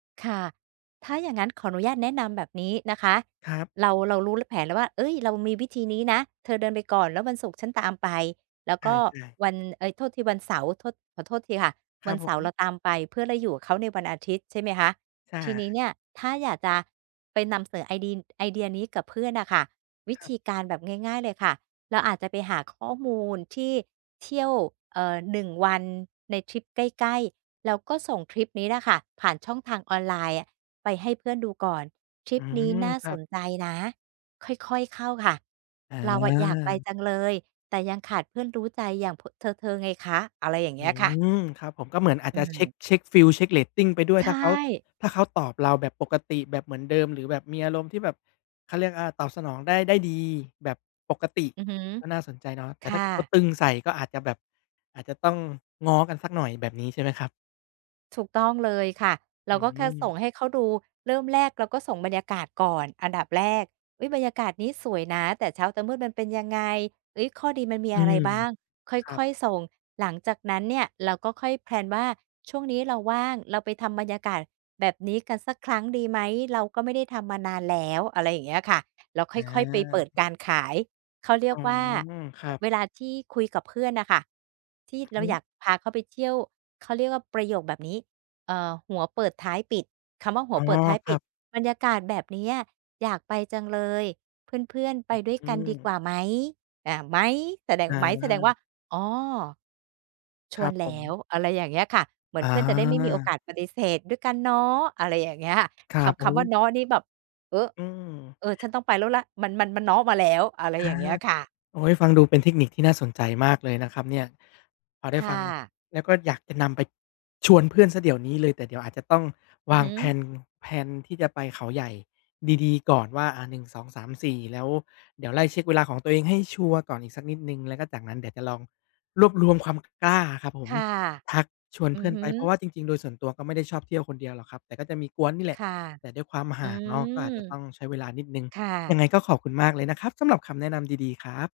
ค่ะ ถ้าอย่างงั้นขออนุญาตแนะนำแบบนี้นะคะ ครับ เรา เรารู้ ล แผนแล้วว่า เอ๊ย เรามีวิธีนี้นะ เธอเดินไปก่อน แล้ววันศุกร์ฉันตามไป แล้วใกช็่ ๆ วัน เอ๊ย โทษทีวันเสาร์ โทษ ขอโทษทีค่ะ ครวัับนเผสาร์เรม าตามไป เพื่อเราอยู่กับเขาในวันอาทิตย์ใช่ไหมคะ ช อทีนี้า เนี่ยถ้าอยากจะไปนำเสนอไอดี ไอเดียนี้กับเพื่อนน่ะค่ะ วิครัธบ ีการแบบง่าย ๆ เลยค่ะ เราอาจจะไปหาข้อมูลที่เที่ยว เออ หนึ่งวันในทริปใกล้ ๆ แล้วก็ส่งคลิปนี้แหละค่ะผ่านช่องทางออนไลน์อะไปให้เพื่อนดูก่อน "ทรอิืปนี้ม น่าครัสบ นใจนะ ค่อย ๆ เข้าค่ะ อเราอะอยากไปา จังเลย แต่ยังขาดเพื่อนรู้ใจอย่าง พ เธอ ๆ ไงคะ" อะไรอย่างอเงืี้ยค่ะ ม ครับผม ก็เหมือนอาอจืจะเช็ก ม เช็กฟีล เช็กเรตติง ไปด้วใย ชถ้าเขา ่ ถ้าเขาตอบเราแบบปกติแบบเหมือนเดิม หรือแบบมีอารมณ์ที่แบบ เขาเรียก อา ตอบสนองได้ ได้ดี แบบปกติอือฮึ ก็น่าสนใจเนาะ แตค่ถ้่าเกิดเขาะ ตึงใส่ก็อาจจะแบบ อาจจะต้องง้อกันสักหน่อย แบบนี้ใช่ไหมครับ? ถูกต้องเลยค่ะ เอราืก็แค่สม ่งให้เขาดู เริ่มแรกเราก็ส่งบรรยากาศก่อนอันดับแรก "อุ๊ย บรรยากาศนี้สวยนะ แต่เช้า แต่มืดมันเป็นยังไง เอ๊ย ข้อดีมันมีอือะไรม บ้าง" คครั่บ อย ๆ ส่ง หลังจากนั้นเนี่ย เราก็ค่อย แพลน ว่า "ช่วงนี้เราว่างเราไปทำบรรยากาศแบบนี้กันสักครั้งดีไหม? เราก็ไม่ได้ทำมานานแล้ว" อะไรอย่างเงี้ยค่ะ แล้วคอ่อย ๆ ไปเปิดา การขาย เขาเรีอยก๋อ ว่า ครอ ับ เวลาที่คุยกับเพื่อนน่ะค่ะ ที่อือเรฮาึ อยากพาเขาไปเที่ยว เขาเรียกว่าประโยคแบบนี้ เอ่อ หัวเปิดท้ายปิด คำว่าหัอ๋วอ เปิดท้ายคปริัด บ "บรรยากาศแบบเนี้ย อยากไปจังเลย เพื่อน ๆ ไปด้วยอืกันดีกวม ่าไหม?" อา "ไหม" แสดง "ไหม" แสดงวอา ่า "อ๋อ ชควรันบแผล้ม ว" อะไรอย่างเงี้ยค่ะ เหมืออนเพื่อนจะได้ไม่มีโอกา าสปฏิเสธ "ด้วยกันเนาะ" อะไรอย่างเงี้ย ครทับ โำ อคำว้ ่า "เนาะ" นี่แบบ เออ อืเออ ฉม ันต้องไปแล้ว ล มัน มัน "เนาะ" มาแล้ว อะไรออา ย่างเงี้ยค่ะ โอ๊ย ฟังดูเป็นเทคนิคที่น่าสนใจมากเลยนะครับเนี่ย พอไดค้่ฟังะ แล้วก็อยากจะนำไปชวนเพื่อนเสียเดี๋ยวนี้เลย แต่เดี๋ยวอาจจะต้องอืวอาฮง ึ แพลน แพลน ที่จะไปเขาใหญ่ดี ๆ ก่อนว่า อา 1 2 3 4 แล้วเดี๋ยวไล่เช็กเวลาของตัวเองให้ชัวร์ก่อนอีกสักนิดหนึ่ง แล้วก็จากนั้นเดี๋ยวจะลองรวบรวมความกล้าครับผคม ่ะ ทักชวนอืเพือ่อนฮไป เพราะึ ว่าจริง ๆ โดยส่วนตัวก็ไม่ได้ชอบเที่ยวคนเดียวหรอกครับ แต่ก็จะมีก๊วนนี่แหลคะ ่ะ แต่ด้วยความอหื่างเนาะ ก็ม อาจจะต้องใช้เวลานิดหนึ่ง ค่ยัะ งไงก็ขอบคุณมากเลยนะครับ สำหรับคำแนะนำดี ๆ ครับ